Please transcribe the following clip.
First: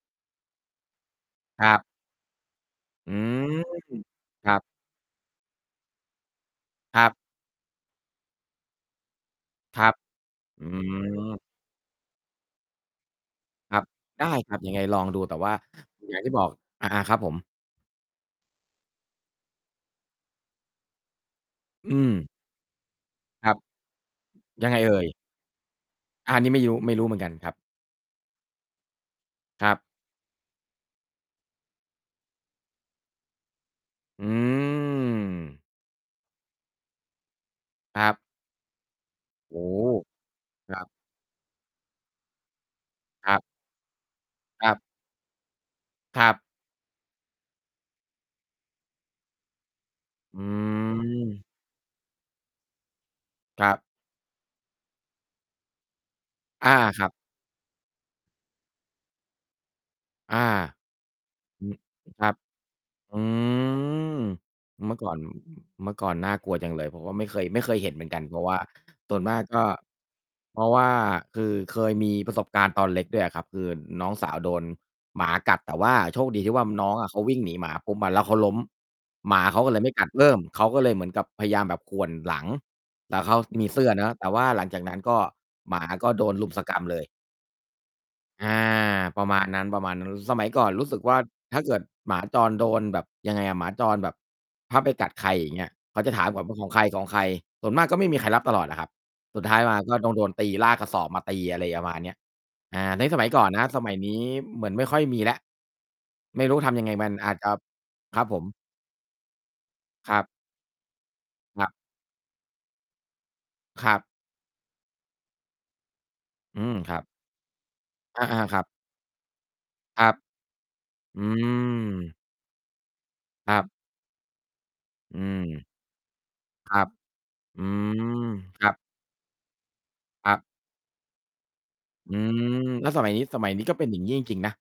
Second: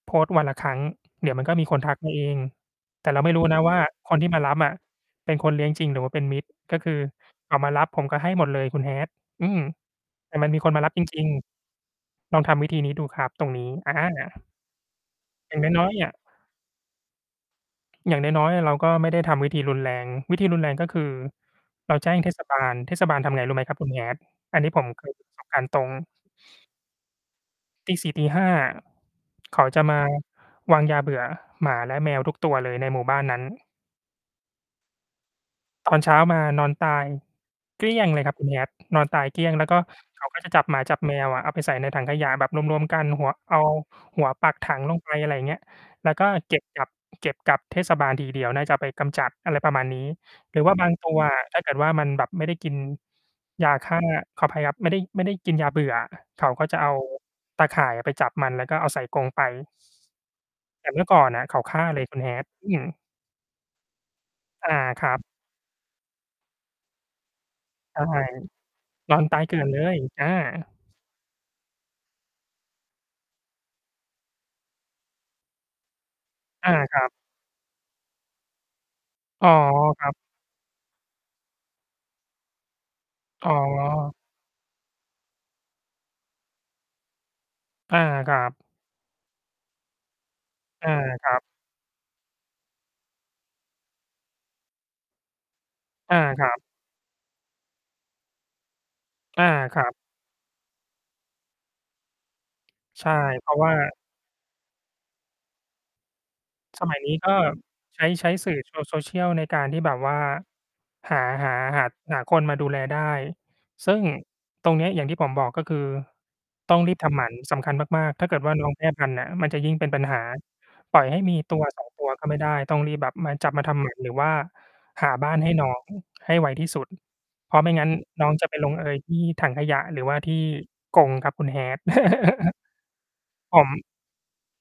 โพสต์วันละครั้ง เดี๋ยวมันก็คมีรัคนบ ทักมาเอง แตอ่ืเราไม่รูม ้ นะว่า คนที่มาครรัับบ อะเป็นคนเลี้ยงจริง หรือว่าเป็นมิจ ก็คืคอ รับ อา มารับผมก็ให้หมดเลยคุณ Hat อืม ครับ แต่มันมีอืคนมารับ จริง ม ๆ ลองทำวิธีนี้ดูครับตรงนี้ ครับ อะฮได้ะ ครับ ยังไงลองดู แต่ว่า อย่างน้อย ๆ เนี่อย ย่างที่บอก อา ๆ ครับผม? อย่างน้อย ๆ เราก็ไม่ได้ทำวิธีรุนแรง วิธีรุนแรง ก็คือ อเราืแจม ้งเทศบาล เทศบาลทำไงครรูั้บ ไหมครับคุณ Hat? อันยนัี้งไงผม เอ่เคยย? มีประสบการณ์ ตรง อา นี่ไม่ยู้ ไม่รู้เหมือนกันครับ 4:00-5:00 อะ เขคารัจบ ะมาวางยาเบื่อหมา และแมวทุกตัวเลยในหมู่บ้านนั้น อืม ตอนเช้ามานอนตายเกลี้คยรงับ เลยครับคุณ Hat นอนตายเกลี้ยง โอ้แล้วกโ็ ฮ! เขาก็จะ จับคหมราับ จับแมวอะ เอาไปใส่ในถังขยะแบบรวม ๆ กัน หัคว รับ เอาหัวปักคถรัับ งลงไป อะไรเงี้ย แล้วคกร็ ับ เก็บกลับ เก็บกลับเทศบาลทีเดียว น่าจะเอาไปกำจัด อะไรประมาณนี้ อืหรือว่าบางตัวอม ะ ถ้าเกิดว่ามันแบบไม่ได้กินครยาับ ฆ่า ขออภัยครับ ไม่ได้ ไม่ได้กินยาเบื่ออะ เขาก็อา จะเอาครับ ตาข่ายอะไปจับมัน แล้วก็เอาใส่กรงไป อา แต่เมื่อก่อนน่ะเขาอืฆม ่าเลยอ คุณ ครับ Hat อืม อืม อา เมื่อคกร่อัน บ อ เมื่อก่อนน่ากลัวจังเลย ผมก็ไม่เคย ไม่เคยเห็นใชเห่ มือนกัน เพราะว่า สน่อวนนมตาากย เกลกื็ ่อนเลย อา เพราะว่าคือเคยมีประสบการณ์ตอนเล็กด้วยอะครับ คืนน้องสาวโดนหมากัด แต่ว่าโชคดีที่ว่า อา น้องครอัะบ เขาวิ่งหนีหมาปุ๊บมา แล้วเขาล้ม หมาอ๋อ เขาก็เลยไม่กคัรดับ เพิ่ม เขาก็เลยเหมือนกับพยายามแบบข่วนหลัง แต่เขาอ๋มีเสื้อเนาะ อ แต่ว่าหลังจากนั้น ก็ หมาก็โดนรุมสกรัมเลย อา ครัอา บ ประมาณนั้น ประมาณนู้น สมัยก่อนรูอ้า สึกว่า ครับ ถ้าเกิดหมาจรโดนแบบยังไงอะ หมาจรแบบ ถ้าไปกัดใคร อย่างเงี้ย เขาจะอา ถามก่อคนรวั่าบ ของใคร ๆ ส่วนมากก็ไม่มีใครรับตลอดอะครับ สอุดา ท้ายมาครัก็บ ต้องโดนตี ลากระสอบมาตี อะไรประมาณ เนี้ย อ่า ใในช่ สมัยก่อเพนราะครัวบ ่า สมัยนี้เหมือนไม่ค่อยมีแล้ว ไม่รู้ทำยสังไง มัยมันนี้อกา็ จจะ ใช้ ครัใบช้ผม? สื่อ โช social ในการที่แบบวค่รา ับ หา หา ครับ หัด หาคนมาดูแลได้ คซรึั่งบ ตรงเนี้ยอย่างที่ผมบอก ก็คืออืตม ้องครีรับบ ทำหมัน สำคัญมาก ๆ อถ้า าเกิดว่ๆ าครันบ ้องแพร่พันธุ์น่ะ มันจะยิ่งเป็นปคัรญัหบ า ปล่อยให้อืมี 1-2 ตัวม ก็ไม่ได้ ต้องรีบแบบมา จัคบรัมาบ ทำหมัน หรือว่าหาอืบ้านให้ม น้อง ให้ไวที่ครสุัด บ เพราอะไืม่งั้นนม ้องจะไปคลรังบ เอยที่ถังขยะ หรือว่าคทรี่ับ กรงครับคุณ Hat อืม แล้วสมัยนี้ สมัยผนี้ม ก็เป็น อย่างงี้ จริง ๆ นะ